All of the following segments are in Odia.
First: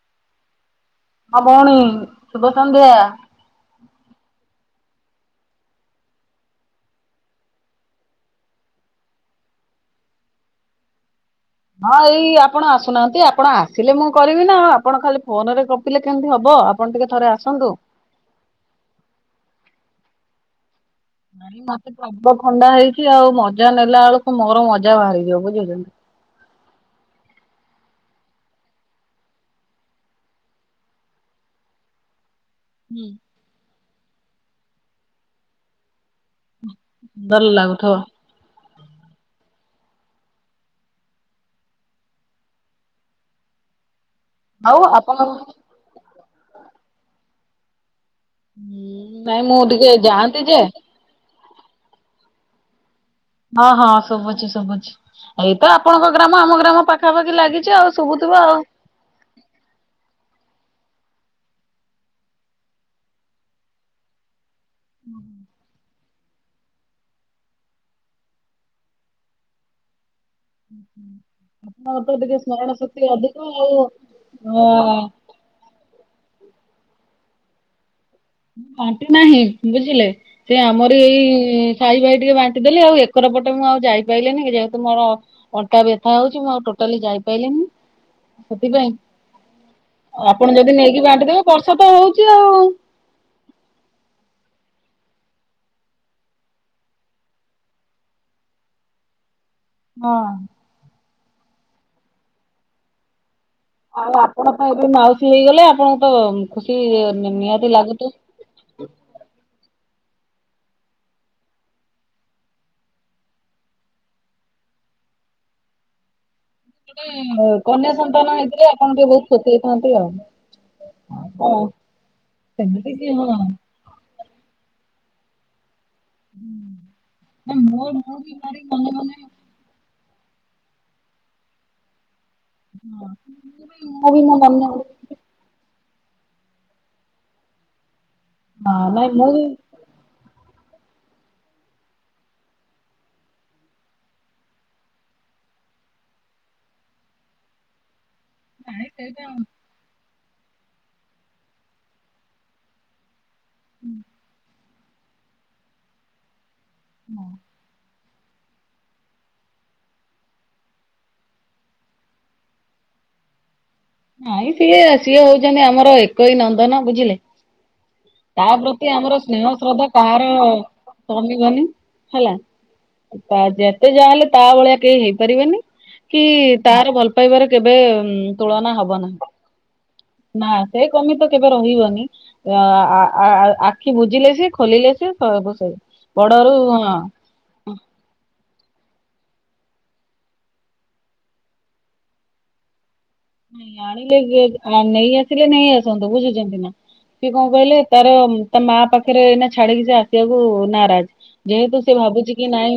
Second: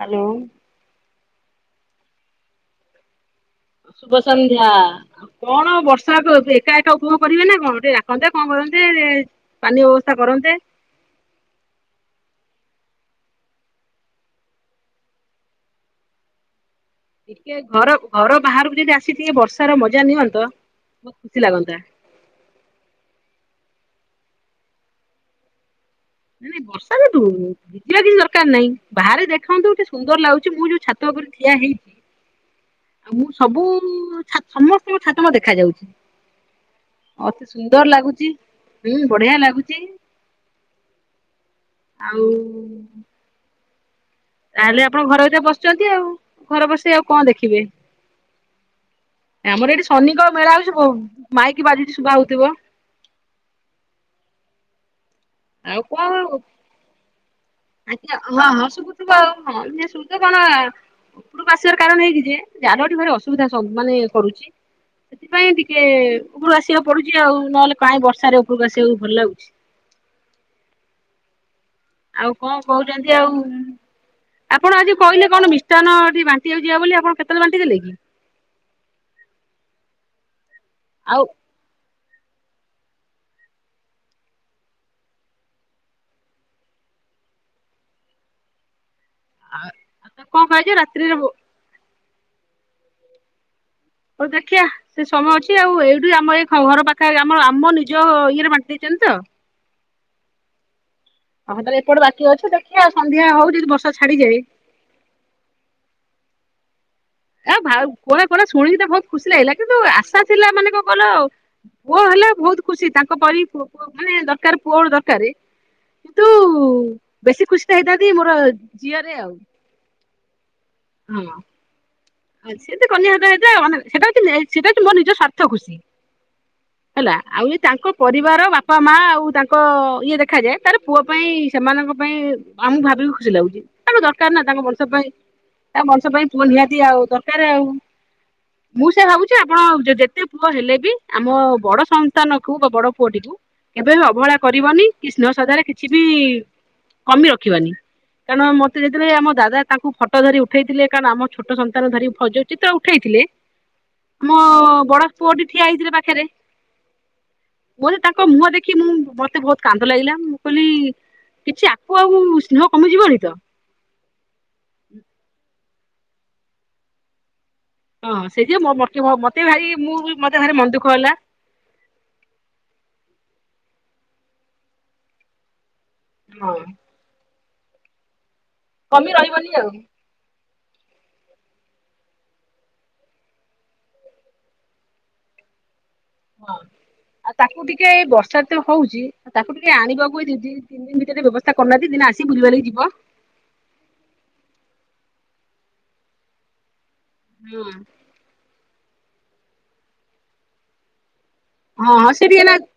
ହ୍ୟାଲୋ ହଁ ଭଉଣୀ ଶୁଭ ସନ୍ଧ୍ୟା ଶୁଭ ସନ୍ଧ୍ୟା କଣ ବର୍ଷା ଏକା ଏକା ଉପଭୋଗ କରିବେ ନା କଣ ଟିକେ ଡାକନ୍ତେ କଣ କରନ୍ତେ ପାନୀୟ ବ୍ୟବସ୍ଥା କରନ୍ତେ ହଁ ଏଇ ଆପଣ ଆସୁନାହାନ୍ତି ଆପଣ ଆସିଲେ ମୁଁ କରିବି ନା ଆଉ ଆପଣ ଖାଲି ଫୋନ ରେ ଗପିଲେ କେମିତି ହବ ଆପଣ ଥରେ ଟିକେ ଆସନ୍ତୁ। ଘର ଘର ବାହାରକୁ ଯଦି ଆସିଥିବେ ବର୍ଷାର ମଜା ନିଅନ୍ତ ବହୁତ ଖୁସି ନାଇଁ ଲାଗନ୍ତା ମତେ ପ୍ରବଳ ଥଣ୍ଡା ହେଇଚି ଆଉ ମଜା ନେଲା ବେଳକୁ ମୋର ମଜା ବାହାରିଯିବ [unintelligible] ନାଇଁ-ନାଇଁ ବର୍ଷା [unintelligible] [unintelligible] କିଛି ଦରକାର ନାହିଁ, ବାହାରେ ଦେଖନ୍ତୁ [unintelligible] ସୁନ୍ଦର୍ ଲାଗୁଚି ମୁଁ ଯୋଉ ଛାତ ଉପରେ ଠିଆ ହେଇଚି। ହୁଁ। ଆଉ ମୁଁ ସବୁ ଛା ସମସ୍ତଙ୍କ ଛାତ ମତେ ଦେଖା ଯାଉଚି। ଅତି ସୁନ୍ଦର ଲାଗୁଚି, ହୁଁ ବଢିଆ ଲାଗୁଚି। ଆଉ ତାହେଲେ ଆପଣ ଘର ଭିତରେ ବସ୍ଚନ୍ତି ଆଉ, ଘର ବସେଇ ଆଉ କଣ ଦେଖିବେ। ନାଇଁ ମୁଁ ଆମର ଏଠି ଟିକେ ଶନିଙ୍କ ଯାଆନ୍ତି ମେଳା ଯେ ହଉଚି, ବ ମାଇକି ବାଜୁଚି ଶୁଭା ହଉଥିବ। ହଁ-ହଁ ଶୁବୁଚି-ଶୁବୁଚି, ଏଇତ ଆଉ କଣ ଆପଣଙ୍କ ଗ୍ରାମ ଆମ ଗ୍ରାମ ପାଖାପାଖି ଲାଗି ଚି ଆଉ ହଁ ଶୁଭୁଥିବ ଆଉ। [inaudible] ଉପୁରୁକୁ ଆସିବାର କାରଣ ଏହିକି ଯେ, [unintelligible] ଭାରି ଅସୁବିଧା ମାନେ କରୁଚି। ସେଥିପାଇଁ ଟିକେ ଉପରକୁ ଆସିବାକୁ ପଡୁଚି ଆଉ, ନହେଲେ କାଇଁ ବର୍ଷାରେ ଉପରକୁ ଆସିବାକୁ ଭଲ ଲାଗୁଛି। ମୋର ତ ଆଉ ଟିକେ କଣ ସ୍ମରଣ କହୁଛନ୍ତି ଶକ୍ତି ଅଧିକ ଆଉ ଆପଣ ଅଁ [unintelligible] ମିଷ୍ଟାନ ଏଠି ବାଣ୍ଟିିବାକୁ ଯିବା ବୋଲି ଆପଣ କେତବଳେ ବାଣ୍ଟି ଦେଲେ କି? ବାଣ୍ଟି ନାହିଁ ବୁଝିଲେ, ସେ ଆମରି ଆଉ ଏଇ ସାଇ ଭାଇ ଟିକେ ବାଣ୍ଟି ଦେଲି, ଆଉ ଏକର ପଟେ ମୁଁ ଆଉ ଯାଇପାଇଲିନି ଯେହେତୁ ମୋର ଅଣ୍ଟା ବ୍ୟଥା ହଉଚି ମୁଁ ଆଉ ଟୋଟାଲି ଯାଇପାଇଲିିନି, ସେଥିପାଇଁ କଣ ଆପଣ କୁହାଯାଏ ଯଦି ନେଇକି ରାତ୍ରିରେ ହଉ ବାଣ୍ଟିଦବେ, ବର୍ଷା ତ ହଉଚି ଆଉ। ହଉ ଦେଖିିଆ। ସେ ସମୟ ଅଛି ଆଉ ଏଇଠି ଆମ ଏ ଘର ପଖାପାଖି ଆମ-ଆମ ନିଜ ଇଏରେ ବାଣ୍ଟି ଦେଇଚନ୍ତି ତ? ହଁ। ହଁ ତାହେଲେ ଏପଟେ ବାକି ଅଛି, ଦେଖିଆ ସନ୍ଧ୍ୟା ହଉ ଯଦି ବର୍ଷା ଆଉ ଛାଡିଯାଏ ଆପଣ ତ ଏବେ ମାଉସୀ ହେଇଗଲେ, ଆପଣଙ୍କୁ ତ ଖୁସି ଆ ନିହାତି ଲାଗୁଥିବ। [unintelligible] ଶୁଣିକି ତ ବହୁତ୍ ଖୁସି ଲାଗିଲା କିନ୍ତୁ ଆଶା ଥିଲା ମାନେ କଣ କଇଲ ପୁଅ ହେଲା ବହୁତ୍ ଖୁସି ତାଙ୍କ [unintelligible] ମାନେ ଦରକାର୍ ପୁଅ ଦରକାରେ। [unintelligible] ଖୁସି ଟା କନ୍ୟା ହେଇଥାନ୍ତି ମୋର ସନ୍ତାନ ହେଇଥିଲେ ଆପଣ ଟିକେ ଝିଅରେ ବହୁତ୍ ଆଉ। ଖସି ହେଇଥାନ୍ତି ଆଉ। ହଁ। ହଁ। ଆ ସେ ଯଦି ସେମିତି କି କନ୍ୟା [unintelligible] ହଁ ସେଟା ସେଇଟା ହଉଚି ମୋ ନିଜ ସ୍ୱାର୍ଥ ଖୁସି। ହେଲା ଆଉ ନା ଏ ମୋ ତାଙ୍କ ମୁଁ ବି ପରିବାର ଭାରି ବାପା ମନେ ମା ମନେ ଆଉ ତାଙ୍କ କ ଇଏ ଦେଖାଯାଏ ତାର ପୁଅ ପାଇଁ ସେମାନଙ୍କ ପାଇଁ ଆମୁକୁ ଭାବିକି ଖୁସି ଲାଗୁଚି, ତାଙ୍କୁ ମୁଁ ବି ଦରକାର୍ ମୋ ନା ତାଙ୍କ ମନ ବଂଶ ପାଇଁ ତାଙ୍କ ବଂଶ ପାଇଁ ପୁଅ ନିହାତି ଆଉ ଦରକାରେ ଆଉ, ମୁଁ ହଁ ସେୟା ନାଇଁ ଭାବୁଚି ବି ଆପଣ [unintelligible] ଯେ ତେ ପୁଅ ହେଲେ ବି ଆମ ବଡ ସନ୍ତାନ କୁ ବା ବଡ ପୁଅଟିକୁ କେବେ ବି ଅବହେଳା କରିବନି କି ସ୍ନେହ ଶ୍ରଦ୍ଧା ରେ କିଛି ବି କମି ରଖିବନି। କାରଣ ମତେ ନାଇଁ ଯେତେଳେ ସେଇଟା ଆମ ଦାଦା ତାଙ୍କୁ ଫଟୋ ଧରି ଉଠେଇଥିଲେ କାରଣ ଆମ ଛୋଟ ସ ନ୍ତାନ ଧରି [unintelligible] ତ ଉଠାଇଥିଲେ। ମୋ ବଡ ପୁଅଟି ଠିଆ ହେଇଥିଲେ ପାଖେରେ। ହୁଁ। ମୋତେ ତାଙ୍କ ମୁହଁ ଦେଖି ମୁଁ ମତେ ବହୁତ୍ କାନ୍ଦ ଲାଗିଲା, ମୁଁ କହିଲି କିଛି ଆକୁ ଆଉ ସ୍ନେହ କମିଯିବନି ତ? ନାଇଁ ସିଏ-ସିଏ ହଉଚନ୍ତି ଆମର ଏକୋଇ ନନ୍ଦନ ବୁଝିଲେ। ହଁ ତା ସେଇଥି ପ୍ରତି ଆମର ମତେ ସ୍ନେହ ଭାରି ଶ୍ରଦ୍ଧା ମୁଁ କାହାର ମତେ ଭାରି ମନ ଦୁଃଖ ହେଲା କମିବନି। ହେଲା ତା ଯେତେ ଯାହାହେଲେ ତାଭଳିଆ କେହି ହେଇପାରିବେନି ହଁ କିତାର ଭଲ ପାଇବାରେ କେବେ ତୁଳନା ହ କମି ରହିବନି ଆଉ। ନା ସେକମିତ କେବେ ରହିବନି। ଆଁ ଆଁ ଆଁ ଆଁ ଆଖି ବୁଝିଲେ ସିଏ ଖୋଲିଲେ ସିଏ ସବୁସେଇ ହଁ। ବଡ଼ଅଳୁ ନୁହଁ। ଆଉ ତାକୁ ଟିକେ ବର୍ଷାଏତେ ହଉଚି ତାକୁ ଟିକେ ଆଣିବାକୁ ଏଇ ଦିଦି ତିନିଦିନି ଭିତରେ ବ୍ୟସ୍ତତା କରନାହାନ୍ତି ଦିନେ ଆସି ବୁଲିବାଲିକି ଯିବ। ନାଇଁ ଆଣିଲେ କିଏ ନେଇ ଆସିଲେ ନେଇ ଆସନ୍ତୁ ବୁଝୁଚନ୍ତିନା ସିଏ କଣ କହିଲେ ତାରତା ମା ପାଖରେ ଏଇନା ଛାଡ଼ିକି ସେ ଆସିବାକୁ ନାରାଜ୍। ହଁ ଯେହେତୁସେ ହଁ ସେ ଟିକେ ଭାବୁଚିକି ନା ନାଇଁ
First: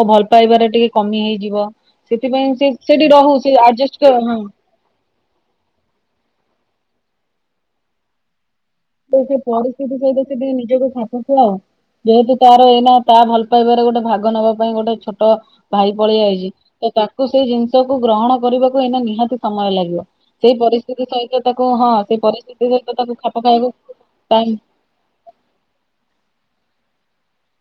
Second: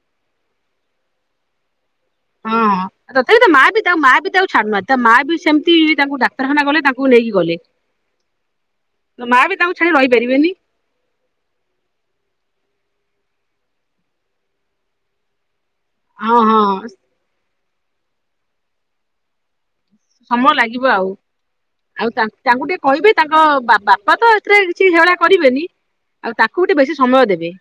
ମୋଭଲ ପାଇବାରେ ଟିକେ କମି ହେଇଯିବ। ସେଥିପାଇଁ ହଁ ସେ ସେଠି ରହ ସେଆର୍ଜସେଷ୍ଟ ହଁ। ତାମାବି ସେମିତି ତାଙ୍କୁ ଡାକ୍ତରଖାନା ଗଲେ ତାଙ୍କୁ ନେଇକି ଗଲେ। ତସେଇ ମା ବି ତାଙ୍କୁ ଛାଡି ପରିସ୍ଥିତି ସହିତ ରହିପାରିବେନି ସେଟିକେ ନିଜକୁ ସ [unintelligible] ଯେହେତୁ ତାର ଏଇନା ତାଭଲ ପାଇବାରେ ଗୋଟେ ଭାଗ ନବା ପାଇଁ ଗୋଟେ ଛୋଟ ଭାଇ ହଁ ପଳେଇଆଇଚି ହଁ ତତାକୁ ସେଇ ଜିନିଷକୁ ଗ୍ରହଣ କରିବାକୁ ଏଇନା ନିହାତି ସମୟ ଲାଗିବ। ସମୟ ସେଇ ଲାଗିବ ଆଉ। ପରିସ୍ଥିତି ସହିତ ତାକୁ ହଁ ସେଇ ପରିସ୍ଥିତି ସହିତ ତାକୁ ଖାପ ଖାଇବାକୁ ବାପାତ ଟାଇମ୍ ଏଥିରେ କିଛି ହେଳା କରିବେନି ଆଉ ତାକୁ ଟିକେ ବେଶୀ ସମୟ ଦେବେ।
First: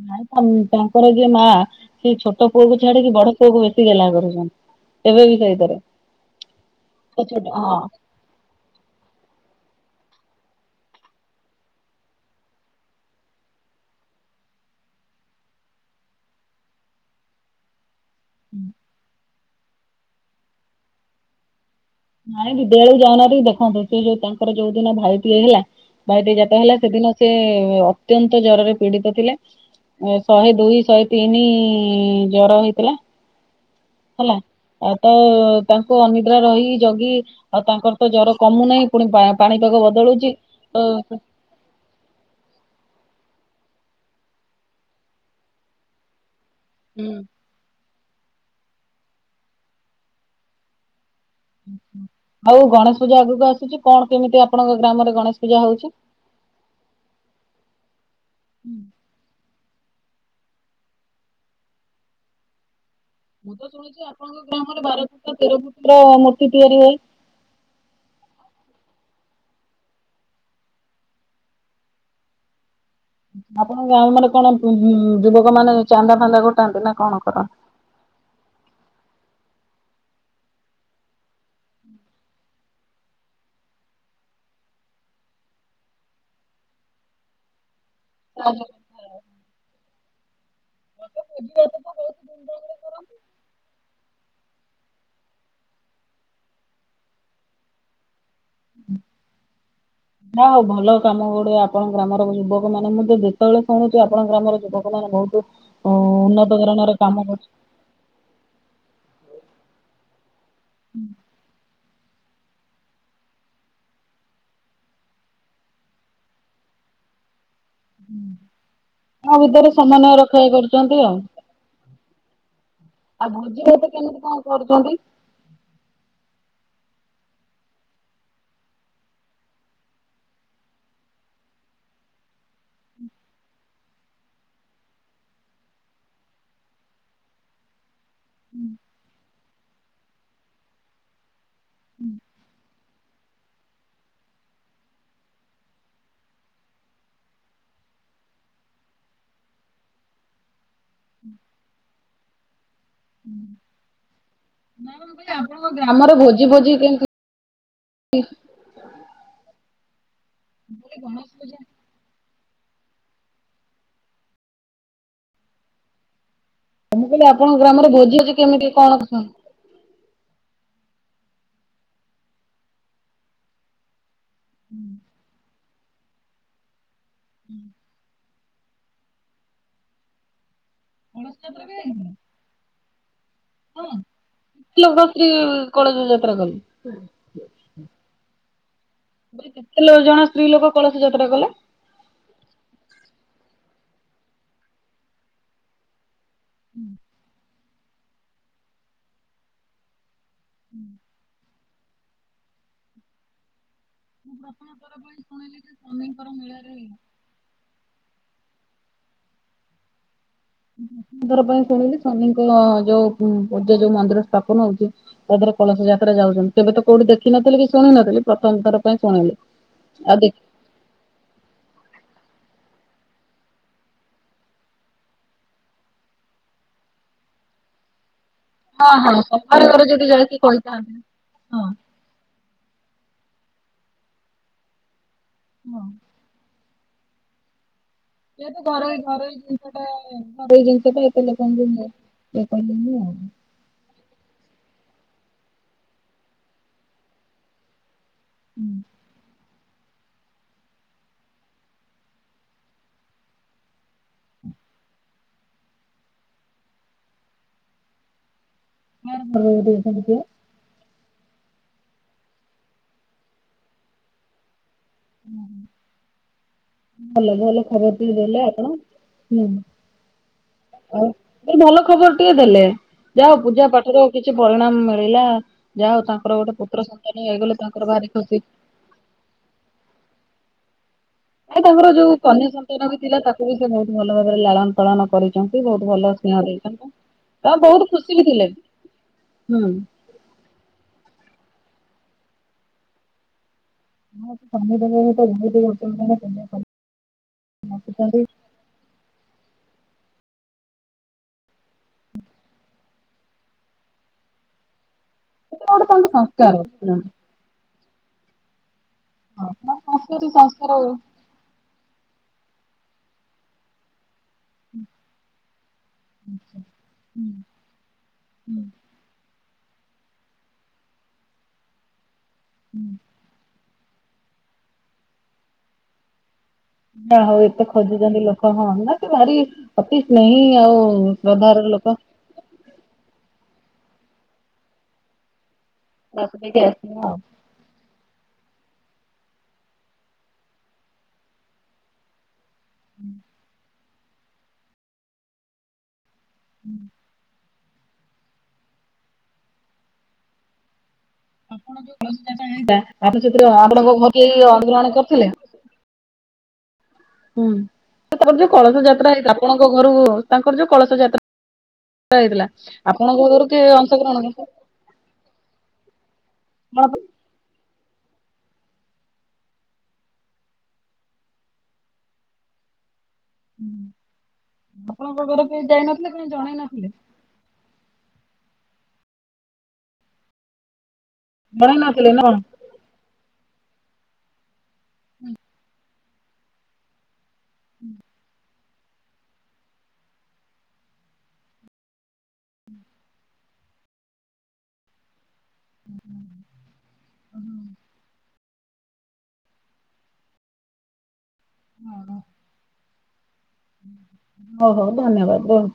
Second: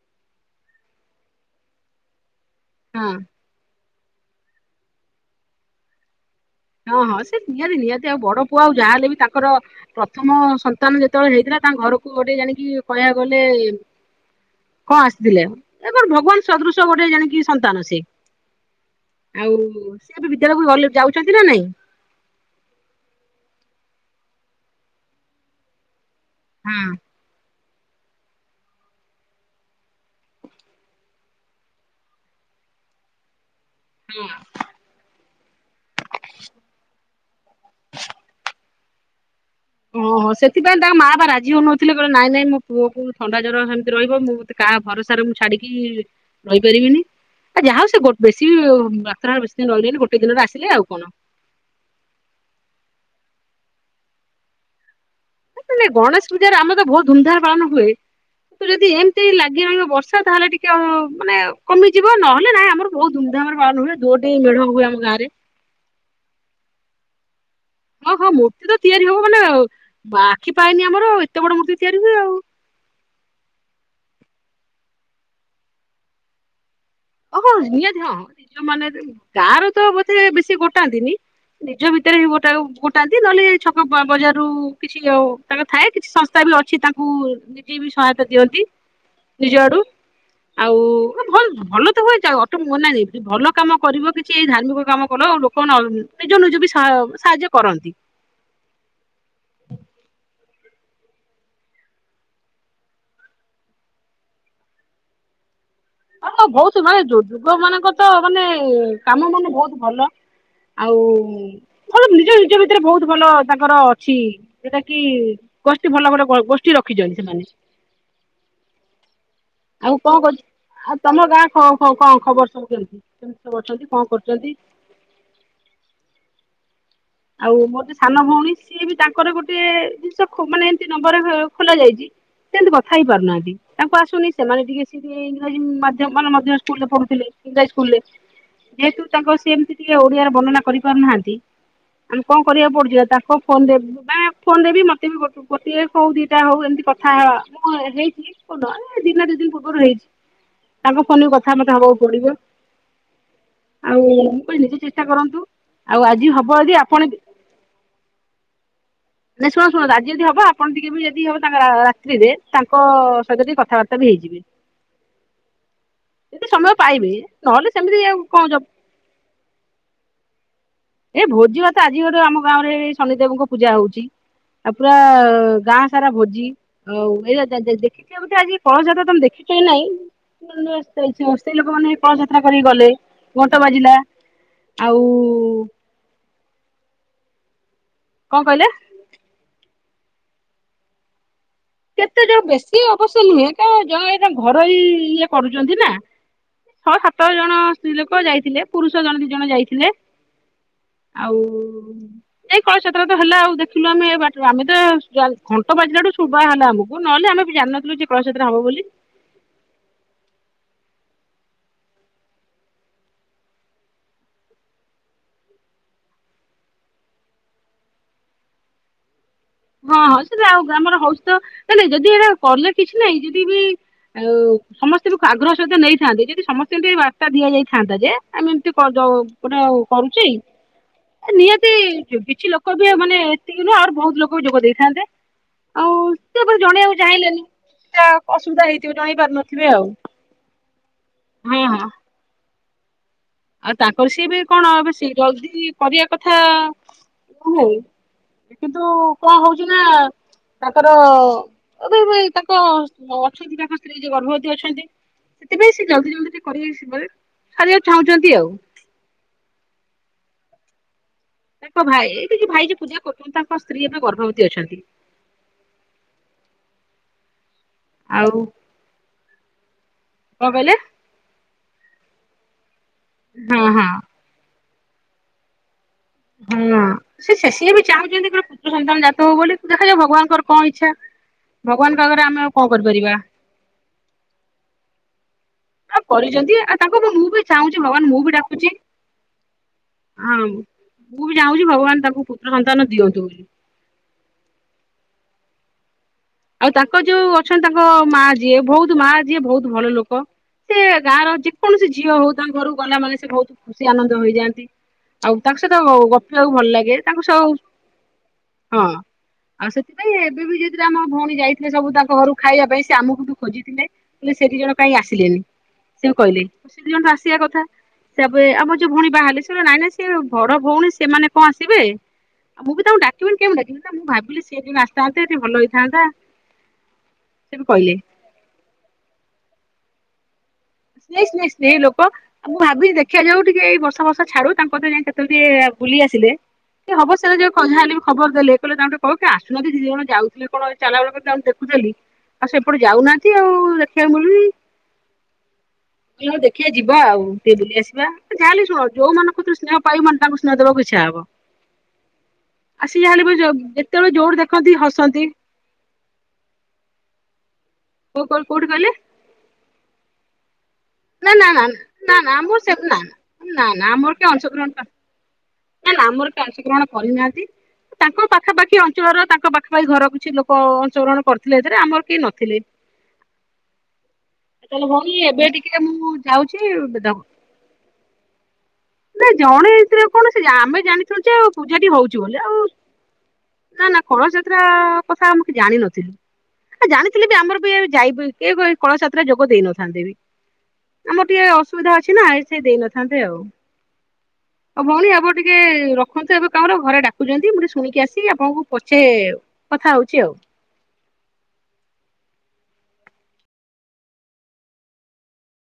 [unintelligible] ତାଙ୍କର ଯିଏ ମାଁ ସିଏ ଛୋଟ ପୁଅକୁ ହଁ। ଛାଡ଼ିକି ବଡ଼ ପୁଅକୁ ବେଶି ଗଲା କରୁଛନ୍ତି ଏବେବି ସେଇଥିରେ। ହଁ ହଁ ତ ଛୋଟ ସେନିହାତି ହଁ ନିହାତି ଆଉ ବଡ଼ପୁଅ ଆଉ ଯାହାହେଲେବି ତାଙ୍କର ପ୍ରଥମ ସନ୍ତାନ ଯେତେବେଳେ ହେଇଥିଲା ତାଙ୍କ ଘରକୁ ଗୋଟେ ଜାଣିକି କହିବାକୁ ଗଲେ କଣ ଆସିଥିଲେ ଏବଂ ଭଗବାନ୍ ସଦୃଶ ଗୋଟେ ଜାଣିକି ସନ୍ତାନସେ। ହୁଁ। ଆଉ ସେଏବେ ବିଦ୍ୟାଳୟକୁ ଗଲେ ଯାଉଚନ୍ତିନା ନାଇଁ? ନାଇଁ ବିଦ୍ୟାଳୟକୁ ଯାଉନାହାନ୍ତି ଦେଖନ୍ତୁ ସେଯୋଉ ତାଙ୍କର ଯୋଉ ଦିନ ଭାଇଟିଏ ହେଲା ଭାଇଟିଏ ଜାତ ହେଲା ସେଦିନ ସେ ଅତ୍ୟନ୍ତ ଜରରେ ପୀଡ଼ିତ ଥିଲେ। ଏ ଶହେ ଦୁଇ ଶହେ ତିନି ଜର ହେଇଥିଲା। ହଁ ହେଲା ଆ ତତାଙ୍କୁ ଅନିଦ୍ରା ରହି ଜଗି ଆଉ ତାଙ୍କରତ ଜ୍ୱର କମୁନାହିଁ ପୁଣି ବା ଅଁହଁ ସେଥିପାଇଁ ତାଙ୍କ ମାପା ରା ଝିଅ ନୋଉଥିଲେ କହିଲ ନାଇଁ ନାଇଁ ମୋ ପୁଅକୁ ଥଣ୍ଡା ଜର ହେମିତି ରହିବ ମୁଁ ମତେ କାହା ଭରସାରେ ମୁଁ ଛାଡ଼ିକି ରହିପାରିବିନି ଆଉ ଯାହା ହଉ ସେ ଗୋ ବେଶୀବି ମାତ୍ରାରେ ବେଶୀ ଦିନ ରହିଲେନି ଗୋଟେ ଦିନରେ ଆସିଲେ ଆଉ କଣ। ଆଉ ଗଣେଶ ପୂଜା ଆଗକୁ ଆସୁଚି କଣ କେମିତି ଆପଣଙ୍କ ଗ୍ରାମରେ ଗଣେଶ ପୂଜା ହଉଛି? ହେତେନେଇଁ ଗଣେଶ ପୂଜାରେ ଆମେତ ବହୁତ୍ ଧୁମଧାମରେ ପାଳନ ହୁଏ। ଯଦି ଏମିତି ଲାଗି ରହିବ ବର୍ଷା ତାହେଲେ ଟିକେ ମାନେ କମିଯିବ ନହେଲେ ନାହିଁ ଆମର ବହୁତ୍ ମୁଁ ଧୁମଧାମରେ ତ ପାଳନ ହୁଏ ଶୁଣିଛି ଦୋଟି ଆପଣଙ୍କ ମେଢ଼ ଗ୍ରାମରେ ହୁଏ ବାର ଆମ ଫୁଟ ଗାଁରେ। ତେର ଫୁଟ ର ମୂର୍ତ୍ତି ତିଆରି ହୁଏ। ହଁ ହଁ ମୂର୍ତ୍ତିତ ତିଆରି ହବ ମାନେ ଆ ଆଖି ପାଏନି ଆମର ଏତେ ବଡ଼ ମୂର୍ତ୍ତି ତିଆରି ହୁଏ ଆଉ। ଆପଣଙ୍କ ଗାଁରେ ମାନେ କଣ ଯୁବକ ମାନେ ଚାନ୍ଦା ଫାନ୍ଦା ଗୋଟାନ୍ତି ନା କଣ ଓହୋ ନିହାତି ହଁ ନିଜ ମାନେ ଗାଁରେତ ବୋଧେ ବେଶୀ ଗୋଟାନ୍ତିନି ନିଜ ଭିତରେ ଗୋଟା ଗୋଟାନ୍ତି ନହେଲେ ଛକ ବ ବଜାରରୁ କିଛି ଆଉ ତାଙ୍କ ଥାଏ କିଛି ସଂସ୍ଥାବି ଅଛି ତାଙ୍କୁ ନିଜେବି ସହାୟ କରନ୍ତି? ଦିଅନ୍ତି ନିଜଆଡ଼ୁ ଆଉ ହଁ ଭଲ୍ ଭଲ ଅଟାଇ ଭଲ କାମ କରିବ କିଛି ଏଇ ଧାର୍ମିକ କାମ କଲ ଆ ଲୋକ ନିଜ ନିଜବି ସାହାଯ୍ୟ କରନ୍ତି। ନା ହଉ ଭଲ କାମ ଗୋଡେ ଆପଣ ଗ୍ରାମର ଯୁବକ ମାନେ ମୁଁ ତ ଯେତେବେଳେ ଶୁଣୁଛି ଆପଣ ଗ୍ରାମର ଯୁବ କ ମାନେ ବହୁତୁ ହଁ ବହୁତୁ ମାନେ ଯୁବକ ମାନଙ୍କ ତ ମାନେ କାମ ମାନେ ବହୁତ ଭଲ ଆଉ ଭଲ ନିଜ ନିଜ ଭିତରେ ବହୁତ ଭଲ ତାଙ୍କର ଅଛି ଯୋଉଟା କି ଗୋଷ୍ଠୀ ଭଲ ଭଲ ଗୋଷ୍ଠୀ ରଖିଛନ୍ତି ସେମାନେ ତା ଭିତରେ ଆଉ ସମନୟ କଣ କହୁଛି ରକ୍ଷା କରଛି। ଆଉ ତମ ଗାଁ କଣ ଖବର ସବୁ କେମିତି କେମିତି ସବୁ ଅଛନ୍ତି କଣ କରୁଛନ୍ତି? ଆଉ ମୋର ଯୋଉ ସାନ ଭଉଣୀ। ସିଏ ବି ତାଙ୍କର ଗୋଟେ ଜିନିଷ ମାନେ ଏମିତି ନମ୍ବର ଖୋଲା ଯାଇଛି ସେମିତି କଥା ହେଇ ପାରୁନାହାନ୍ତି? ତାଙ୍କୁ ଆସୁନି ସେମାନେ ଟିକେ ସ ଟିକେ ଇରାଜୀ ମଧ୍ୟମ ସ୍କୁଲରେ ପଢୁଥିଲେ ଇଂରାଜୀ ସ୍କୁଲରେ ଯେହେତୁ ତାଙ୍କ ସେମତି ଟିକେ ଓଡିଆରେ ବର୍ଣ୍ଣନା କରିପାରୁନାହାନ୍ତି। ଆମେ କଣ କରିବାକୁ ପଡୁଛି ତାଙ୍କ ଫୋନ ରେ ବା ଫୋନରେ ବି ମତେ ବି ଗୋଟେ ହଉ ଦିଟା ହଉ ଏମିତି କଥା ହ ମୁଁ ହେଇଛି। ହ ନ ଦିନ ଦି ଦିନ ପୂର୍ବରୁ ହେଇଛି ତାଙ୍କ ଫୋନ କଥା ମତେ ହବାକୁ ପଡି଼ବ? ଆଉ ମୁଁ କଇଲି ନିଜେ ଚେଷ୍ଟା କରନ୍ତୁ ଆପଣଙ୍କ ଆଉ ଗ୍ରାମରେ ଆଜି ଭୋଜି ହବ ଭୋଜି ଯଦି ଆ କେମିତି ନାଇ ଶୁଣ ଶୁଣ ଆଜି ଯଦି ହବ ଆପଣ ଟିକେ ବି ଯଦି ହବ ତାଙ୍କ ରାତ୍ରିରେ ତାଙ୍କ ସହିତ ଟିକେ କଥାବାର୍ତ୍ତା ବି ହେଇଯିବେ? ଯଦି ସମୟ ମୁଁ ପାଇବେ କହିଲି ଆପଣଙ୍କ ନହେଲେ ଗ୍ରାମରେ ସେମିତି ଭୋଜି ଅଛି କଣ ଯବ କେମିତି କଣ କହ? ଏ ଭୋଜି ଭାତ ଆଜି ଗୋଟେ ଆମ ଗାଁ ରେ ଏଇ ଶନିଦେବଙ୍କ ପୂଜା ହଉଛି ଆଉ ପୁରା ଗାଁ ସାରା ଭୋଜି ଆଉ ଏଇ ଦେଖିକି ଗୋଟେ ଆଜି କଳସ ଯାତ୍ରା ତମେ ଦେଖିଛ ନାଇଁ ଅସ୍ତାଇ ଯାତ୍ରା ବି ଲୋକମାନେ କଳସି ଯାତ୍ରା କରିକି ଗଲେ। ଘଣ୍ଟ ହଁ ବାଜିଲା ଆଉ ହାଲୋ ସ୍ତ୍ରୀ କଳସ ଯାତ୍ରା କଲେ। କଣ କହିଲେ? କେତେ ଜଣ ସ୍ତ୍ରୀ ଲୋକ କଳସ ଯାତ୍ରା କଲେ? କେତେ ଜୋଉ ବେଶୀ ଅବସ୍ୟ ନୁହେଁ କ ଯଉ ଏଇଟା ଘରୋଇ ଇଏ କରୁଛନ୍ତି ନା? ଛଅ ସାତ ଜଣ ସ୍ତ୍ରୀ ଲୋକ ଯାଇଥିଲେ ପୁରୁଷ ଜଣ ଦି ଜଣ ଯାଇଥିଲେ? ଆଉ ଏଇ କଳସଯାତ୍ରା ତ ହେଲା ଆଉ ଦେଖ ଥିଲୁ ଆମେ ଏ ବାଟ ଆମେ ତ ଘଣ୍ଟ ବାଜିଲାଠୁ ଶୁଭା ହେଲା ଆମକୁ ନହେଲେ ଆମେ ବି ଜାଣିନଥିଲୁ ଯେ କଳସ ଯାତ୍ରା ହବ ବୋଲି? ପ୍ରଥମଥର ପାଇଁ ଶୁଣିଲି ଶନିଙ୍କ ଯୋଉ ପୂଜା ଯୋଉ ମନ୍ଦିର ସ୍ଥାପନ ହଉଛି। ତାଦେହରେ କଳସ ଯାତ୍ରା ଯାଉଛନ୍ତି କେବେ ତ କୋଉଠି ଦେଖିନଥିଲି କି ଶୁଣି ନଥିଲି ପ୍ରଥମ ଥର ପାଇଁ ଶୁଣିଲି? ହଁ ହଁ ସେଟା ଆଉ ଗ୍ରାମର ହଉଛି ତ ନାଇଁ ନାଇଁ ଯଦି ଏଇଟା କଲେ କିଛି ନାଇଁ ଯଦି ବି ଆଉ ସମସ୍ତେ ଆଗ୍ରହ ସହିତ ନେଇଥାନ୍ତେ ଯଦି ସମସ୍ତେଙ୍କୁ ବାର୍ତ୍ତା ଦିଆଯାଇଥାନ୍ତା ଯେ ଆମେ ଏମିତି ଗୋଟେ ଘରେ ଘରେ ଯଦି କରୁଛି ଯାଇକି କହିଥାନ୍ତି ନିହାତି କିଛି ଲୋ ଲୋକ ବି ମାନେ ଏତିକି ନୁହେଁ ଆହୁରି ବହୁତ ଲୋକ ଯୋଗ ଦେଇଥାନ୍ତେ। ହଁ। ସେପା ଜଣେଇଆକୁ ଚାହିଁଲେନି? ଯେହେତୁ ଅସୁବିଧା ହେଇଥିବ ଘରୋଇ ଜଣେଇ ଘରୋଇ ପାରୁନଥିବେ ଜିନିଷଟା ଆଉ। ଘରୋଇ ଜିନିଷଟା ଏତେ ହଁ ଲୋକଙ୍କୁ ହଁ। ନୁହେଁ। ଇଏ କରିଦେଲି ଆଉ ଆଉ ତାଙ୍କର ସିଏ ବି କଣ ଏବେ ସେ ଜଲଦି କରିବା କଥା ନୁହେଁ। କିନ୍ତୁ କଣ ହଉଛି ନା? ତାଙ୍କର ଏ ତାଙ୍କ ଅଛନ୍ତି ତାଙ୍କ ସ୍ତ୍ରୀ ଯିଏ ଗର୍ଭବତୀ ଅଛନ୍ତି। ସେଥିପାଇଁ ସେ ଜଲଦି ଜଲଦି ଟିକେ କରି ସିବାକୁ ଚାହୁଁଛନ୍ତି ଆଉ କାହାର ଗର୍ଭବତୀ ଅଛନ୍ତି ସିଏ? ତାଙ୍କ ଭାଇ କିଛି ଭାଇ ଯେ ପୂଜା କରୁଛନ୍ତି ତାଙ୍କ ସ୍ତ୍ରୀ ଏବେ ଗର୍ଭବତୀ ଅଛନ୍ତି। ହୁଁ ହୁଁ। ଭଲ ଭଲ ଖବର ବି ଆଉ ଦେଲେ ଆପଣ ହୁଁ କଣ କହିଲେ ଆଉ। ଏଇ ଭଲ ଖବର ଟିଏ ଦେଲେ ଯା ହଉ ହଁ ପୂଜା ହଁ ପାଠର କିଛି ପରିଣାମ ମିଳିଲା ଯା ହଉ ତା ତାଙ୍କର ଗୋଟେ ହଁ। ପୁତ୍ର ସନ୍ତାନ ସେ ସେ ହେଇଗଲେ ସିଏ ବି ତାଙ୍କର ଭାରି ଚାହୁଁଛନ୍ତି ଖୁସି। ପୁତ୍ର ସନ୍ତାନ ଜାତ ହବ ବୋଲି ଦେଖାଯାଉ ଭଗବାନଙ୍କର କଣ ଇଚ୍ଛା। କାଇଁ ତାଙ୍କର ଭଗବାନ ଯୋଉ ପାଖରେ ଆମେ କନ୍ୟା ଆଉ କଣ ସନ୍ତାନ ବି କରିପାରିବା ଥିଲା ତାକୁ ବି ସେ ବହୁତ ଭଲ ଭାବରେ ଲାଳନ ପାଳନ କରିଛନ୍ତି ବହୁତ ଆଉ ଭଲ ସ୍ନେହ କରିଛନ୍ତି ଆଉ ଦେଇଛନ୍ତି ତାଙ୍କୁ ମୁଁ ବି ଆଉ ଚାହୁଁଛି ବହୁତ ଭଗବାନ ଖୁସି ବି ଥିଲେ। ହୁଁ। ଆଁଉଁ ମୁଁ ବି ଚାହୁଁଛି ଭଗବାନ ତାଙ୍କୁ ପୁତ୍ର ସନ୍ତାନ ଦିଅନ୍ତୁ ବୋଲି। ମତେ ସମସ୍ତେ ବହୁତ ଭଲ ପାଇବା ଦେଲେ। ଆଉ ତାଙ୍କର ଯୋଉ ଅଛନ୍ତି ତାଙ୍କ ମା ଯୋ ସିଏ ବହୁତ ମା ଯିଏ ବହୁତ ଭଲ ଲୋକ ସେ ଗାଁ ର ଯେକୌଣସି ଝିଅ ହଉ ତାଙ୍କ ଘରକୁ ଗଲା ମାନେ ସେ ବହୁତ ଖୁସି ଆନନ୍ଦ ହେଇଯାଆନ୍ତି। ଆଉ ତାଙ୍କ ସେଟା ସହିତ ଗୋଟେ ଗ ଗପିବାକୁ ସଂସ୍କାର। ଭଲ ଲାଗେ ତାଙ୍କ ସହ ହଁ। ହଁ ଆଉ ସେଥିପାଇଁ ସଂସ୍କାର ଏବେ ବି ସଂସ୍କାର ଯୋଉଥିରେ ଆମ ଭଉଣୀ ଯାଇଥିଲେ ସବୁ ତାଙ୍କ ଘରକୁ ଖାଇବା ପାଇଁ ସେ ଆମକୁ ବି ଖୋଜିଥିଲେ। ହେଲେ ସେ ଦି ଜଣ କାହିଁ ଆସିଲେନି ସେ କହିଲେ ସେ ଦି ଜଣ ତ ଆସିବା କଥା। ତାପରେ ଆମର ଯୋଉ ଭଉଣୀ ବାହାହେଲେ ସିଏ କହିଲେ ନାଇଁ ନାଇଁ ସିଏ ବଡ ଭଉଣୀ ସେମାନେ କଣ ଆସିବେ। ଆଉ ମୁଁ ବି ତାଙ୍କୁ ଡାକିବିନି କେମିତି ଡାକିବି ନାଁ ମୁଁ ଭାବିଲି ସେମାନେ ଆସିଥାନ୍ତେ ଟିକେ ଭଲ ହେଇଥାନ୍ତା। ଯା ହଉ ସେ ବି ଏତେ କହିଲେ। ଖୋଜୁଛନ୍ତି ଲୋକ ହଁ ନାଁ କି ବାରି ଅତିଶ ନାହିଁ ଆଉ ସ୍ନେହି ସ୍ନେହି ଶ୍ରାଦ୍ଧର ସ୍ନେହି ଲୋକ। ଆଉ ମୁଁ ଭାବିଲି ଦେଖିବା ଯୋଉ ଟିକେ ଏଇ ବର୍ଷା ଫର୍ଷା ଛାଡୁ ତାଙ୍କ କତିରେ ଯାଇଁ କେତେବେଳେ ଟିକେ ଆଉ ବୁଲି ଆସିଲେ ଦେଇକି ଆସିବ ଟିକେ ଆଉ ହବ ସେ ଯୋଉ ଖଲିଆ ଆଲିଙ୍କୁ ଖବର ଦେଲେ କହିଲେ ତାଙ୍କୁ ଟିକେ କହିବୁ ଟିକେ ଆସୁନାହାନ୍ତି ଦି ଜଣ ଯାଉଥିଲେ କଣ ଚାଲିଲା ବେଳକୁ ତାଙ୍କୁ ଦେଖୁଥିଲି ଆଉ ସେପଟେ ଯାଉନାହାନ୍ତି ଆଉ ଦେଖିବାକୁ ମିଳୁନି। ଦିନେ ଦେଖିବା ଯିବା ଆଉ। ଟିକେ ବୁଲି ଆସିବା ଯାହାଲେ ଶୁଣ ଯୋଉମାନଙ୍କ କତିରୁ ସ୍ନେହ ପାଇବ ମାନେ ତାଙ୍କୁ ସ୍ନେହ ଦେବାକୁ ଇଚ୍ଛା ହବ। ଆ ସିଏ ଆପଣ ଆଇଲା ମାନେ ସେଥିରେ ଝଗ ଆପଣଙ୍କ ଘର ଯେତେବେଳେ କେହି ଯୋଉଠି ଦେଖନ୍ତି ଅନୁଗ୍ରହଣ କରିଥିଲେ? ହସନ୍ତି। ହୁଁ କୋଉ ତାଙ୍କର କୋଉ ଯୋଉ କୋଉଠି କଳସ କହିଲେ ଯାତ୍ରା ହେଇଥିଲା ଆପଣଙ୍କ ଘରୁ ତାଙ୍କର ଯୋଉ କଳସ ଯା ନା ନା ନା ନା ନା ଯାଇଥିଲା ଆମର ସେ ନା ଆପଣଙ୍କ ଘରୁ ନା କିଏ ନା ଅଂଶଗ୍ରହଣ କରିଥିଲେ? ନାଁ ନାଁ ଆମର କିଏ ଅଂଶଗ୍ରହଣ କରିନାହାନ୍ତି। ତାଙ୍କ ପାଖାପାଖି ଅଞ୍ଚଳର ତାଙ୍କ ପାଖାପାଖି ଘର କିଛି ଲୋକ ଅଶଂଗ୍ରହଣ କରିଥିଲେ ଯେ ଆମର କେହି ନଥିଲେ। [inaudible] ହୁଁ। ତାହେଲେ ଭଉଣୀ ଏବେ ଟିକିଏ ମୁଁ ଯାଉଛି ବେଦ ନାଁ ଜଣେ ଏଥିରେ କଣ ସେ ଆମେ ଜାଣି ଛୁ ଯୋଉ ଜଣେଇ ପୂଜାଟି ନଥିଲେ ନା ହଉଛି କଣ? ବୋଲି ଆଉ ନାଁ ନାଁ କଳସ ଯାତ୍ରା କଥା ମୁଁ କିଛି ଜାଣିନଥିଲି। ଆ ଜାଣିଥିଲେ ବି ଆମର ବି ଏବେ ଯାଇବି କିଏ କ କଳସ ଯାତ୍ରାରେ ଯୋଗ ଦେଇନଥାନ୍ତେ ବି ଆମର ଟିକେ ଅସୁବିଧା ଅଛି ନାଁ ହେଇ ସେ ଦେଇନଥାନ୍ତେ ଆଉ। ଆଉ ଭଉଣୀ ଆପଣ ଟିକେ ରଖନ୍ତୁ ଏବେ କାରଣ ଘରେ ଡାକୁଛନ୍ତି ମୁଁ ଟିକେ ଶୁଣିକି ଆସିି ଆପଣଙ୍କୁ ପଛେ କଥା ହଉଛି ଆଉ। ହୁଁ ହୁଁ। ହୁଁଁ ହୁଁ ହୁଁ। ହଉ ହଉ ଧନ୍ୟବାଦ୍ ରହୁ